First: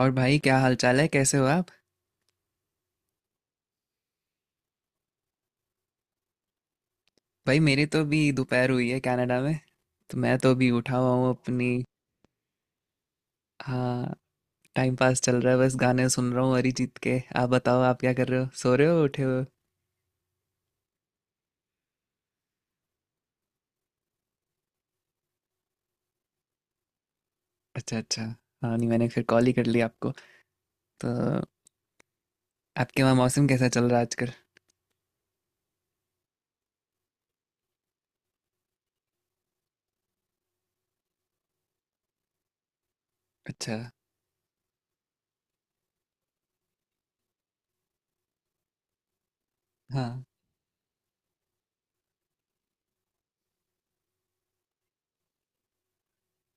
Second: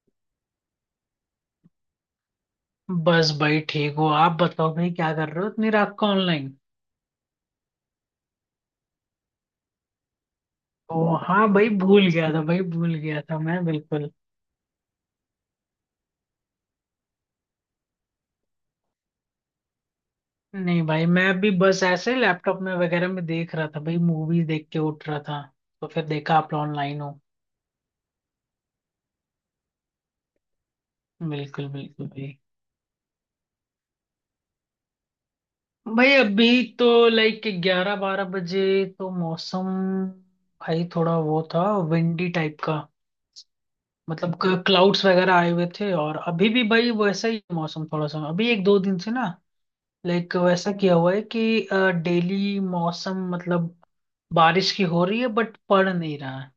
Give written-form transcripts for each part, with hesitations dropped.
और भाई क्या हाल चाल है, कैसे हो आप। बस भाई। ठीक हो? आप बताओ भाई, क्या कर रहे हो इतनी रात को ऑनलाइन? भाई मेरी तो अभी दोपहर हुई है कनाडा में। तो मैं तो अभी उठा हुआ ओ हूँ हाँ भाई, अपनी। भूल गया था भाई, भूल गया था मैं बिल्कुल। हाँ, टाइम पास चल रहा है, बस गाने सुन रहा हूँ अरिजीत के। आप बताओ, आप क्या कर रहे हो, सो रहे हो, उठे हो? नहीं भाई, मैं भी बस ऐसे लैपटॉप में वगैरह में देख रहा था भाई, मूवी देख के उठ रहा था, तो फिर देखा आप ऑनलाइन हो। अच्छा अच्छा। हाँ नहीं, मैंने फिर कॉल ही कर लिया आपको तो। बिल्कुल बिल्कुल भाई। आपके वहाँ मौसम कैसा चल रहा है आजकल? भाई अभी तो लाइक ग्यारह बारह बजे, तो मौसम भाई थोड़ा वो था, विंडी टाइप का। अच्छा। मतलब क्लाउड्स वगैरह आए हुए थे, और अभी भी भाई वैसा ही मौसम थोड़ा सा अभी एक दो दिन से ना, हाँ। लाइक वैसा किया हुआ है कि डेली मौसम मतलब बारिश की हो रही है, बट पड़ नहीं रहा है,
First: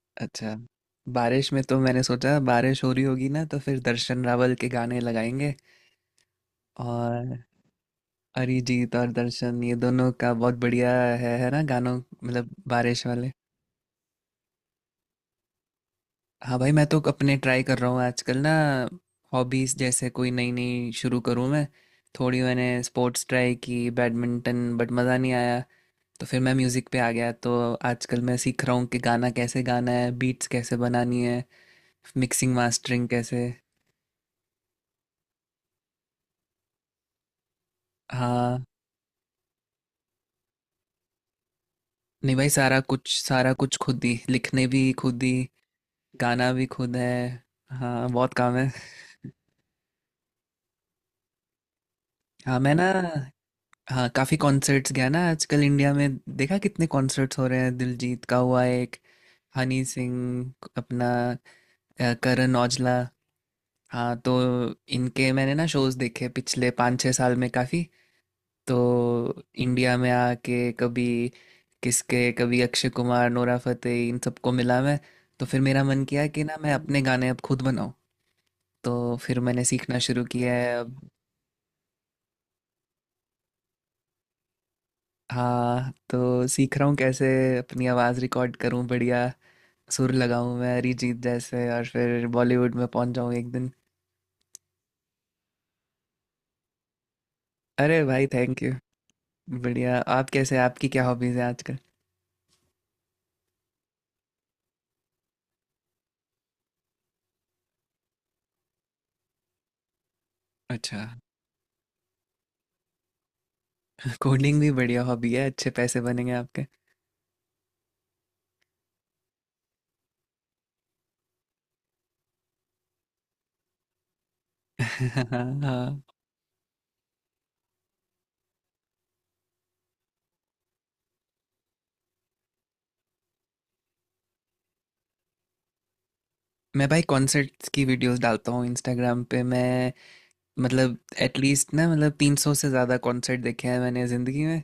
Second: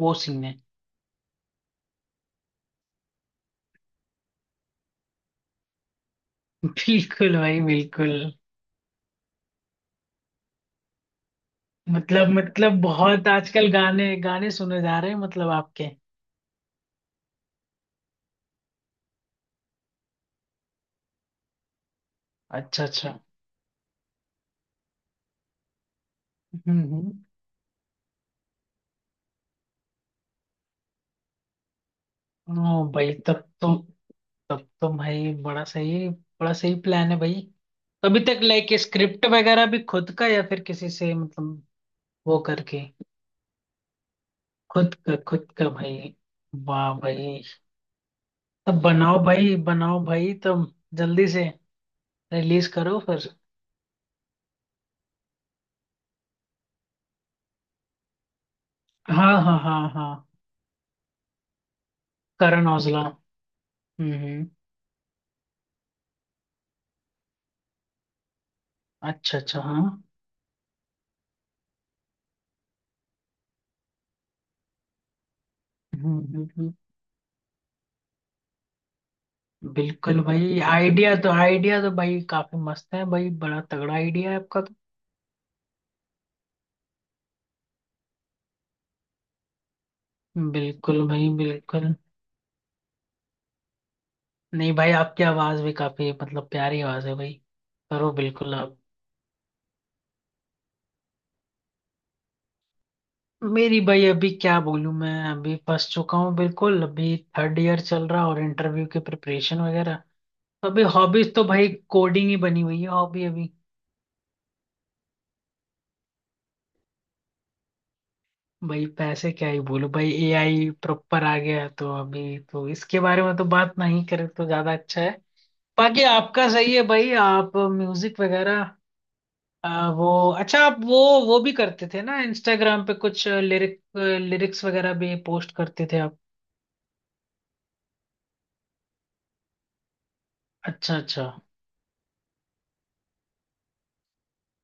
वो सीन अच्छा। है। बारिश में तो मैंने सोचा बारिश हो रही होगी ना, तो फिर दर्शन रावल के गाने लगाएंगे। बिल्कुल और भाई बिल्कुल। अरिजीत और दर्शन, ये दोनों का बहुत बढ़िया है ना गानों। मतलब मतलब मतलब बारिश बहुत वाले। आजकल गाने गाने सुने जा रहे हैं मतलब आपके। हाँ भाई, मैं तो अपने ट्राई कर रहा हूँ आजकल ना, हॉबीज जैसे कोई नई नई शुरू करूँ मैं। थोड़ी मैंने अच्छा अच्छा। स्पोर्ट्स ट्राई की बैडमिंटन, बट मज़ा नहीं आया। तो फिर मैं हम्म म्यूज़िक पे आ हम्म। गया तो। आजकल मैं सीख रहा हूँ कि गाना कैसे गाना है, बीट्स कैसे बनानी है, मिक्सिंग ओ मास्टरिंग भाई तब कैसे। तो, भाई बड़ा सही प्लान है भाई। तो अभी तक हाँ लाइक स्क्रिप्ट वगैरह भी खुद का या फिर किसी से मतलब, नहीं वो भाई, करके, सारा कुछ खुद ही, लिखने भी खुद ही, खुद का भाई। गाना भी वाह खुद है। भाई। हाँ, बहुत काम है। तब बनाओ भाई, बनाओ भाई, तब जल्दी से हाँ रिलीज मैं ना, करो फिर। हाँ काफ़ी कॉन्सर्ट्स गया ना आजकल। इंडिया में देखा कितने कॉन्सर्ट्स हो रहे हैं, दिलजीत का हुआ एक, हाँ हाँ हनी हाँ हाँ। सिंह अपना, करण करण औजला। औजला। हम्म हाँ तो हम्म, इनके मैंने ना शोज देखे पिछले 5-6 साल में काफ़ी। अच्छा तो अच्छा। हाँ। इंडिया में आके कभी, किसके कभी, अक्षय कुमार, नोरा फतेही, इन सबको मिला मैं। तो फिर मेरा मन हम्म किया कि हम्म, ना हम्म, मैं अपने गाने अब खुद बनाऊं। तो फिर मैंने सीखना बिल्कुल शुरू किया भाई, है। आइडिया तो भाई काफी मस्त है भाई, बड़ा तगड़ा आइडिया है आपका तो। हाँ तो सीख रहा हूँ कैसे अपनी आवाज़ रिकॉर्ड करूँ बढ़िया, सुर लगाऊँ मैं बिल्कुल अरिजीत भाई जैसे, और बिल्कुल। फिर बॉलीवुड में पहुँच जाऊँ एक दिन। नहीं भाई, आपकी आवाज भी काफी मतलब प्यारी आवाज है भाई। अरे करो भाई, बिल्कुल थैंक यू। आप। बढ़िया। आप कैसे, आपकी क्या हॉबीज़ है आजकल? मेरी भाई अभी क्या बोलूं? मैं अभी फंस चुका हूँ बिल्कुल, अभी थर्ड ईयर चल रहा, और इंटरव्यू की प्रिपरेशन वगैरह। अभी अच्छा। हॉबीज तो भाई कोडिंग ही बनी हुई है हॉबी अभी। कोडिंग भी बढ़िया हॉबी है, अच्छे पैसे बनेंगे आपके। भाई पैसे क्या ही बोलो भाई, एआई प्रॉपर आ गया है, तो अभी तो इसके बारे में तो बात नहीं करें तो ज्यादा अच्छा है। हाँ। बाकी आपका सही है भाई, आप म्यूजिक वगैरह। वो अच्छा, आप वो भी करते थे ना इंस्टाग्राम पे कुछ लिरिक्स वगैरह भी पोस्ट करते थे आप? मैं भाई कॉन्सर्ट्स की वीडियोस डालता हूँ इंस्टाग्राम पे मैं। अच्छा मतलब अच्छा एटलीस्ट ना, मतलब 300 से ज़्यादा कॉन्सर्ट देखे हैं मैंने ज़िंदगी में।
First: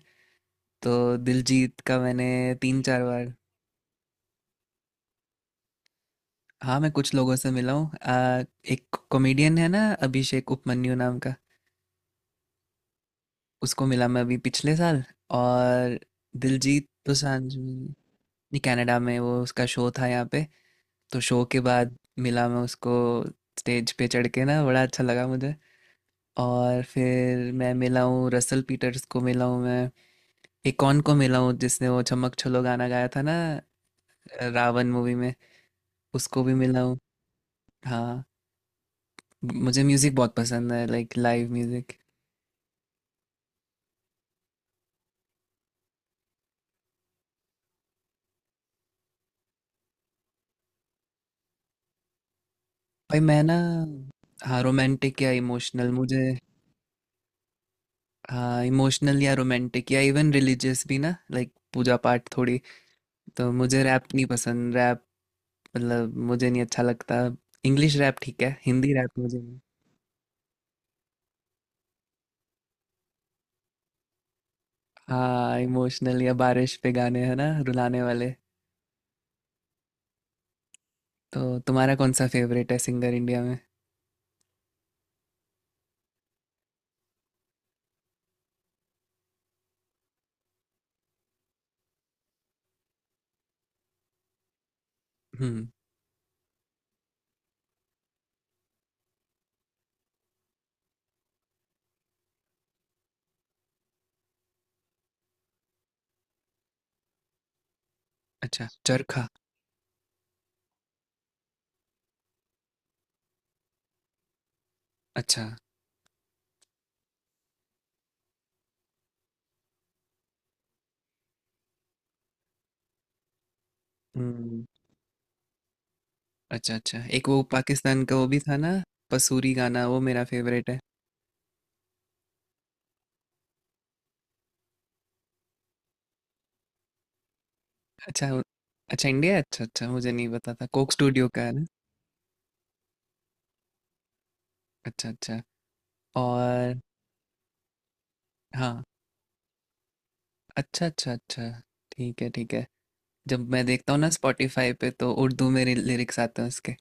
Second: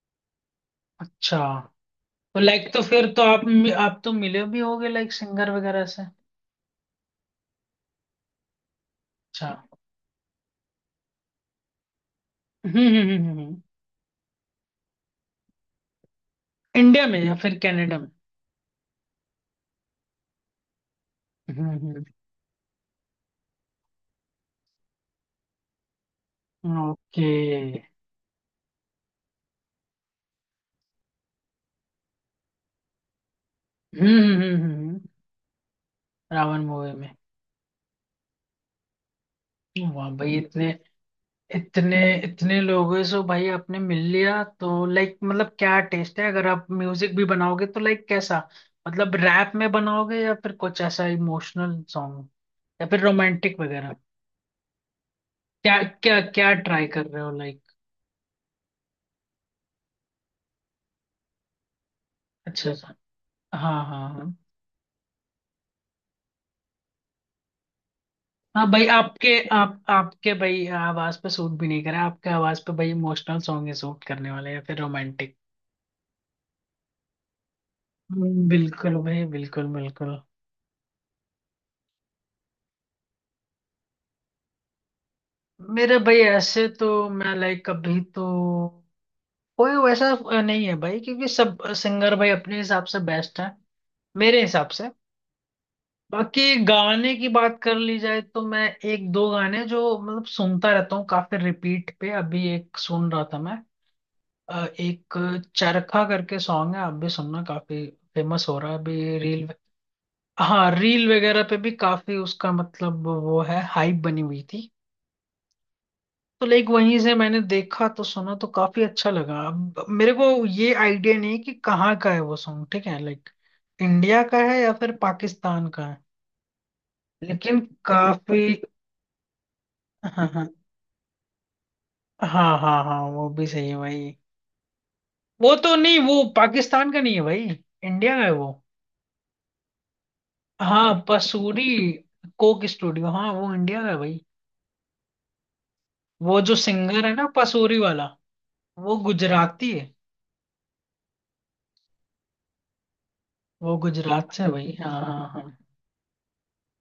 तो अच्छा। दिलजीत का मैंने तो लाइक तो तीन चार फिर तो बार आप तो मिले भी होगे लाइक सिंगर वगैरह से। हाँ मैं कुछ लोगों से मिला हूँ। एक अच्छा। कॉमेडियन है ना अभिषेक उपमन्यु नाम का, हम्म हम्म हम्म हम्म, हम्म। उसको मिला मैं अभी पिछले साल। और दिलजीत इंडिया में या दोसांझ फिर भी-। कनाडा में? नहीं, कनाडा में, वो उसका शो था यहाँ पे, तो शो के बाद हम्म। मिला मैं उसको। स्टेज पे चढ़ के ना, बड़ा अच्छा लगा मुझे। और ओके। फिर मैं मिला हूँ रसल पीटर्स को, मिला हूँ मैं। एक कौन को मिला हूँ जिसने वो चमक छल्लो गाना गाया था ना, हम्म हम्म, हम्म, रावण हम्म, मूवी में, उसको भी रावण मिला मूवी हूँ। में? हाँ, मुझे वाह म्यूजिक बहुत भाई, इतने पसंद है, लाइक लाइव म्यूजिक। इतने इतने लोगों से भाई आपने मिल लिया, तो लाइक मतलब क्या टेस्ट है, अगर आप म्यूजिक भी बनाओगे तो लाइक कैसा? मतलब रैप में बनाओगे या फिर कुछ ऐसा इमोशनल सॉन्ग, या फिर भाई मैं ना, रोमांटिक वगैरह? हाँ रोमांटिक या क्या इमोशनल क्या मुझे। क्या ट्राई कर रहे हो लाइक? हाँ इमोशनल या रोमांटिक या इवन रिलीजियस भी ना, लाइक पूजा पाठ थोड़ी। अच्छा सा। तो मुझे हाँ रैप हाँ नहीं हाँ पसंद, रैप, मतलब मुझे नहीं अच्छा लगता। इंग्लिश रैप ठीक है, हाँ, भाई हिंदी रैप आपके, मुझे नहीं। आप आपके भाई आवाज पे सूट भी नहीं करा, आपके आवाज पे भाई इमोशनल सॉन्ग ही सूट करने वाले हैं या फिर रोमांटिक। हाँ, इमोशनल या बारिश पे गाने है ना, रुलाने वाले। बिल्कुल भाई बिल्कुल बिल्कुल। तो तुम्हारा कौन सा फेवरेट है सिंगर इंडिया में? मेरा भाई ऐसे तो, मैं लाइक कभी तो कोई वैसा नहीं है भाई, क्योंकि सब सिंगर भाई अपने हिसाब से बेस्ट है, मेरे हिसाब से। हम्म। बाकी गाने की बात कर ली जाए तो, मैं एक दो गाने जो मतलब सुनता रहता हूँ काफी रिपीट पे, अभी एक सुन रहा था मैं। एक चरखा करके सॉन्ग है, आप भी सुनना, काफी फेमस हो अच्छा, रहा है अभी चरखा। रील। हाँ, रील वगैरह पे भी काफी उसका मतलब वो है, हाइप बनी हुई थी। अच्छा। तो लाइक वहीं से मैंने देखा, तो सुना तो काफी अच्छा लगा। अब मेरे को ये आइडिया नहीं कि कहाँ का है वो सॉन्ग, ठीक है लाइक, इंडिया का है हम्म। या फिर पाकिस्तान का है, अच्छा अच्छा, एक वो लेकिन पाकिस्तान का वो भी काफी। था ना, पसूरी गाना, वो मेरा हाँ हाँ फेवरेट है। हाँ, हाँ हाँ वो भी सही है भाई। वो तो नहीं, वो पाकिस्तान का नहीं है भाई, इंडिया का अच्छा है वो-। वो। अच्छा, इंडिया है? अच्छा अच्छा, मुझे नहीं पता था, कोक हाँ स्टूडियो का है ना। पसूरी, कोक स्टूडियो, हाँ वो इंडिया का है भाई। अच्छा अच्छा। वो जो और। सिंगर है ना पसूरी वाला, हाँ। वो गुजराती है। अच्छा अच्छा अच्छा, ठीक है ठीक है। जब मैं वो देखता हूँ ना गुजरात से है स्पॉटिफाई भाई, पे, हाँ तो हाँ उर्दू हाँ। में लिरिक्स आते हैं उसके।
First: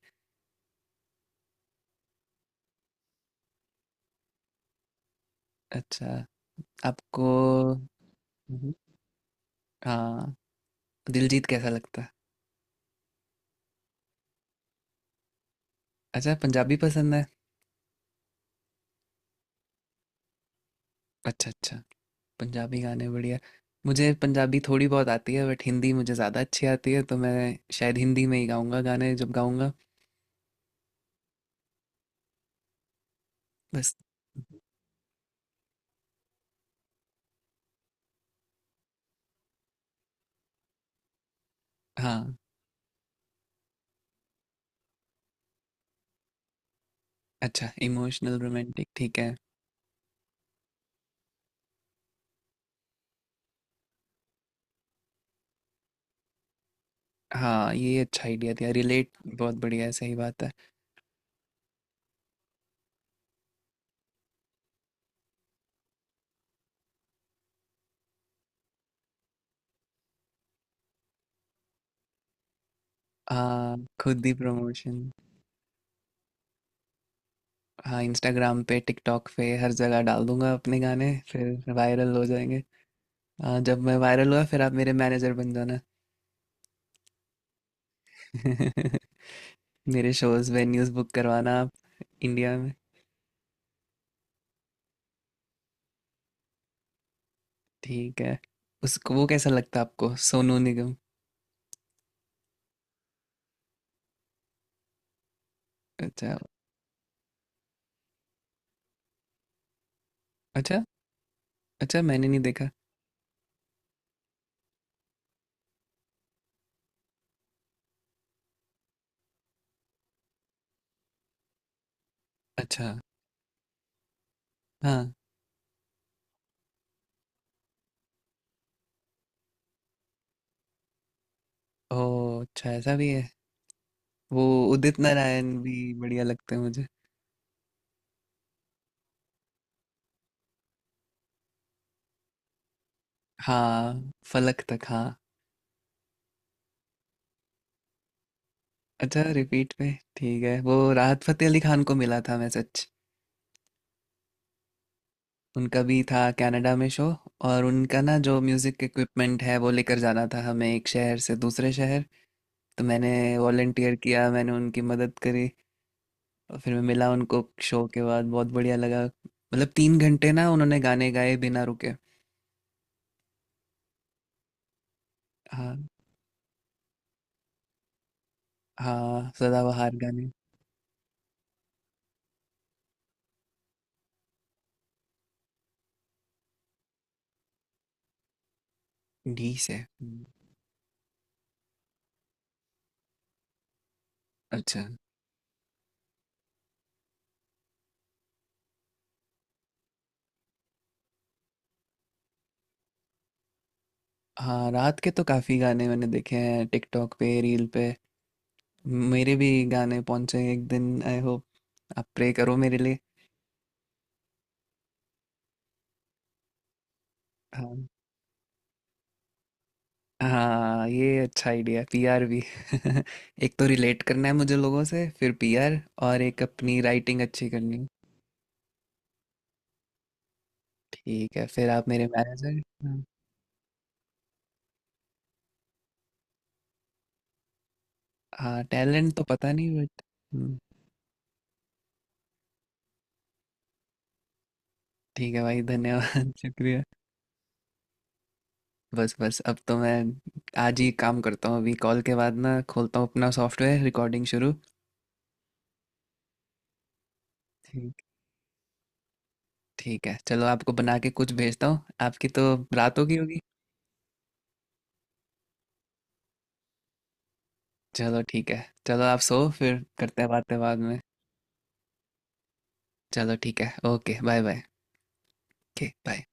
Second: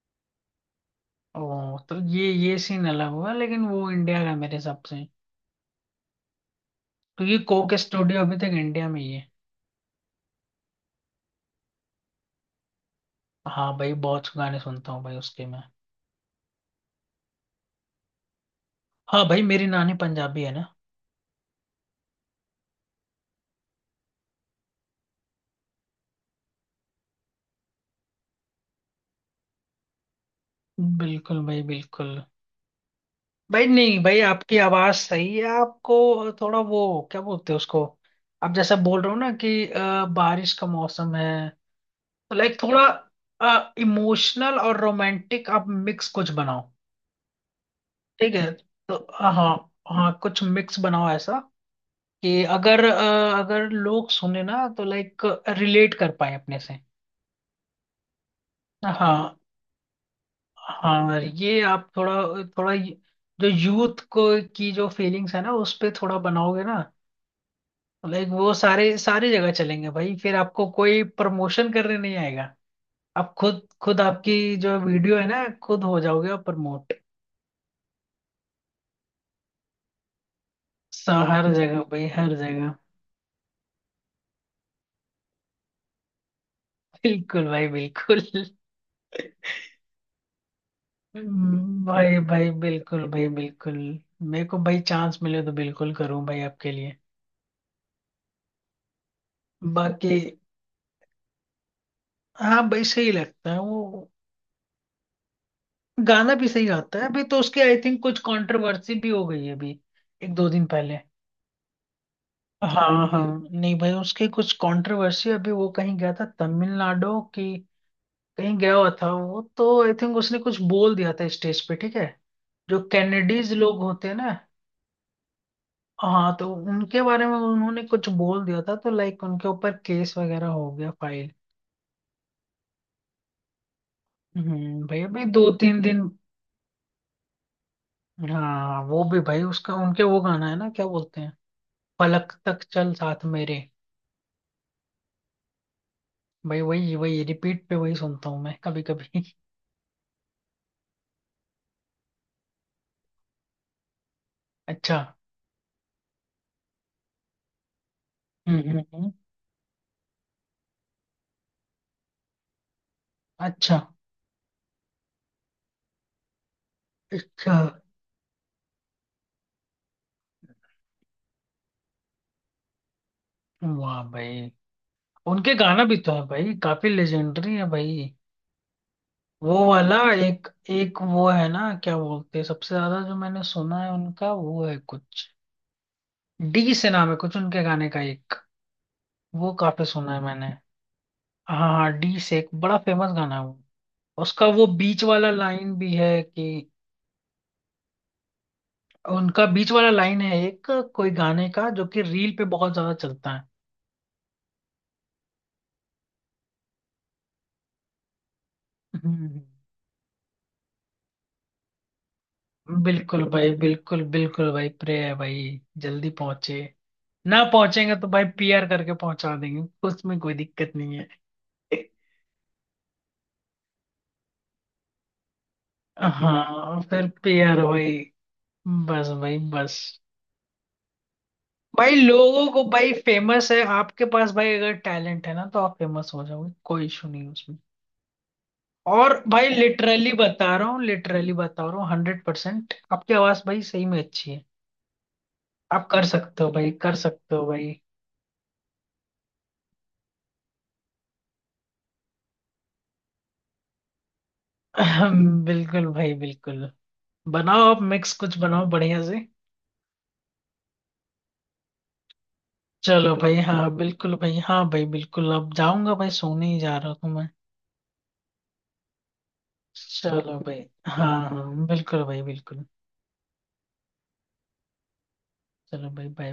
ओ तो ये सीन अलग हुआ, लेकिन वो इंडिया का मेरे हिसाब से। अच्छा। आपको। क्योंकि कोक स्टूडियो अभी तक हम्म। इंडिया में ही है। हाँ, दिलजीत कैसा लगता है? हाँ भाई, बहुत गाने सुनता हूँ भाई उसके मैं। अच्छा, पंजाबी पसंद है। हाँ भाई, मेरी नानी पंजाबी है ना। अच्छा अच्छा, पंजाबी गाने बढ़िया। मुझे पंजाबी थोड़ी बहुत आती है, बट हिंदी मुझे ज़्यादा अच्छी आती है, तो मैं शायद हिंदी में ही गाऊंगा गाने जब गाऊंगा। बिल्कुल भाई बिल्कुल। भाई बस। नहीं भाई, आपकी आवाज सही है, आपको थोड़ा वो, क्या बोलते हैं उसको, आप जैसा बोल रहे हो ना कि बारिश का मौसम है। तो हाँ। लाइक थोड़ा इमोशनल और रोमांटिक, आप मिक्स कुछ बनाओ। अच्छा, ठीक इमोशनल है। रोमांटिक तो ठीक है। हाँ। हाँ कुछ मिक्स बनाओ ऐसा, कि अगर लोग सुने ना तो लाइक रिलेट कर पाए अपने से। हाँ ये अच्छा आइडिया दिया, रिलेट, हाँ बहुत बढ़िया है, सही बात है। हाँ, ये आप थोड़ा थोड़ा जो यूथ को की जो फीलिंग्स है ना, उस पे थोड़ा बनाओगे ना, तो लाइक वो सारे सारी जगह चलेंगे भाई, फिर आपको कोई प्रमोशन करने नहीं आएगा। आप खुद हाँ, खुद, खुद ही आपकी जो प्रमोशन। वीडियो है ना, खुद हो जाओगे आप प्रमोट, हाँ, इंस्टाग्राम पे tiktok पे हर जगह डाल दूंगा अपने गाने, हर फिर जगह भाई वायरल हो हर जाएंगे। जगह। हाँ, जब मैं वायरल हुआ फिर आप मेरे मैनेजर बन जाना। बिल्कुल भाई बिल्कुल। मेरे शोज, वेन्यूज बुक करवाना आप, भाई भाई इंडिया में। बिल्कुल भाई बिल्कुल। मेरे को भाई चांस मिले तो बिल्कुल करूँ भाई आपके लिए। ठीक है। उसको, वो कैसा लगता है बाकी। आपको सोनू निगम? हाँ भाई सही लगता है वो, गाना अच्छा। भी सही आता है, अभी तो उसकी आई थिंक कुछ कंट्रोवर्सी भी हो गई है अभी, एक दो दिन अच्छा, पहले। अच्छा मैंने नहीं देखा। हाँ हाँ। नहीं भाई, उसकी कुछ कंट्रोवर्सी अभी, वो कहीं गया था तमिलनाडु की, कहीं गया हुआ था वो, तो आई थिंक उसने कुछ बोल दिया था स्टेज पे, ठीक है। जो अच्छा। कैनेडीज लोग होते हैं ना, हाँ। हाँ, तो उनके बारे में उन्होंने कुछ बोल दिया था, तो लाइक उनके ऊपर केस वगैरह हो गया फाइल। ओ अच्छा, ऐसा भी है। वो उदित भाई अभी दो नारायण भी तीन दिन। बढ़िया लगते हैं मुझे। हाँ वो भी भाई, उसका उनके वो गाना है ना, क्या बोलते हैं, पलक तक चल साथ मेरे। हाँ, फलक तक, हाँ। भाई वही वही रिपीट पे वही सुनता हूँ मैं कभी अच्छा, कभी रिपीट पे, ठीक है। वो राहत फतेह अली खान को मिला था मैसेज, अच्छा। उनका भी था कनाडा में शो। और उनका ना जो हम्म हम्म म्यूजिक हम्म, इक्विपमेंट है, वो लेकर जाना था हमें एक शहर से दूसरे शहर। तो मैंने अच्छा वॉलंटियर किया, मैंने उनकी मदद करी। और फिर मैं मिला उनको अच्छा। शो के बाद, बहुत बढ़िया लगा, मतलब 3 घंटे ना उन्होंने गाने गाए बिना रुके। वाह भाई, उनके हाँ। गाना भी तो है भाई, काफी लेजेंडरी है भाई। हाँ, वो सदाबहार वाला गाने। एक एक वो है ना, क्या बोलते हैं, सबसे ज्यादा जो मैंने सुना है उनका, वो है कुछ, डी से नाम है कुछ उनके गाने का एक। डी वो से, काफी सुना है हम्म। मैंने। हाँ हाँ, डी से एक बड़ा फेमस गाना है वो। उसका वो अच्छा। बीच वाला लाइन भी है कि, उनका बीच वाला लाइन है एक, कोई गाने का, जो कि रील पे बहुत ज्यादा चलता है। हाँ, रात के तो काफ़ी गाने मैंने देखे हैं टिकटॉक पे, रील पे। मेरे हम्म, भी गाने पहुंचे एक दिन आई होप, आप प्रे करो मेरे लिए। बिल्कुल भाई बिल्कुल बिल्कुल भाई, प्रे है भाई जल्दी पहुंचे। ना हाँ। पहुंचेंगे तो भाई, पीआर करके पहुंचा देंगे, उसमें कोई दिक्कत हाँ नहीं है। ये अच्छा आइडिया है, पीआर भी। एक तो रिलेट करना है मुझे लोगों से, फिर पीआर, और एक अपनी हाँ फिर राइटिंग अच्छी पीआर करनी है। भाई, बस भाई बस। ठीक है, फिर आप भाई मेरे लोगों मैनेजर। को भाई हाँ। फेमस है आपके पास, भाई अगर टैलेंट है ना, तो आप फेमस हो जाओगे, कोई इशू नहीं है उसमें। हाँ टैलेंट और तो भाई पता नहीं बट। लिटरली बता हम्म। रहा हूँ, लिटरली बता रहा हूँ, 100% आपकी आवाज भाई सही में अच्छी है। ठीक है भाई, आप कर धन्यवाद। सकते हो भाई शुक्रिया। कर सकते हो भाई। बस बस, अब तो मैं आज ही काम करता हूँ, अभी कॉल के बाद ना खोलता हूँ अपना सॉफ्टवेयर, रिकॉर्डिंग शुरू। बिल्कुल भाई बिल्कुल। बनाओ, आप ठीक। मिक्स कुछ बनाओ बढ़िया से। ठीक है, चलो आपको बना के कुछ भेजता हूँ, आपकी तो रात होगी चलो भाई, होगी। हाँ बिल्कुल भाई, हाँ भाई बिल्कुल, अब जाऊंगा भाई, सोने ही जा रहा हूँ मैं। चलो ठीक है, चलो आप सो, फिर करते हैं चलो बातें भाई, बाद में। हाँ हाँ बिल्कुल भाई बिल्कुल, चलो ठीक है, ओके बाय बाय। चलो ओके भाई बाय। बाय।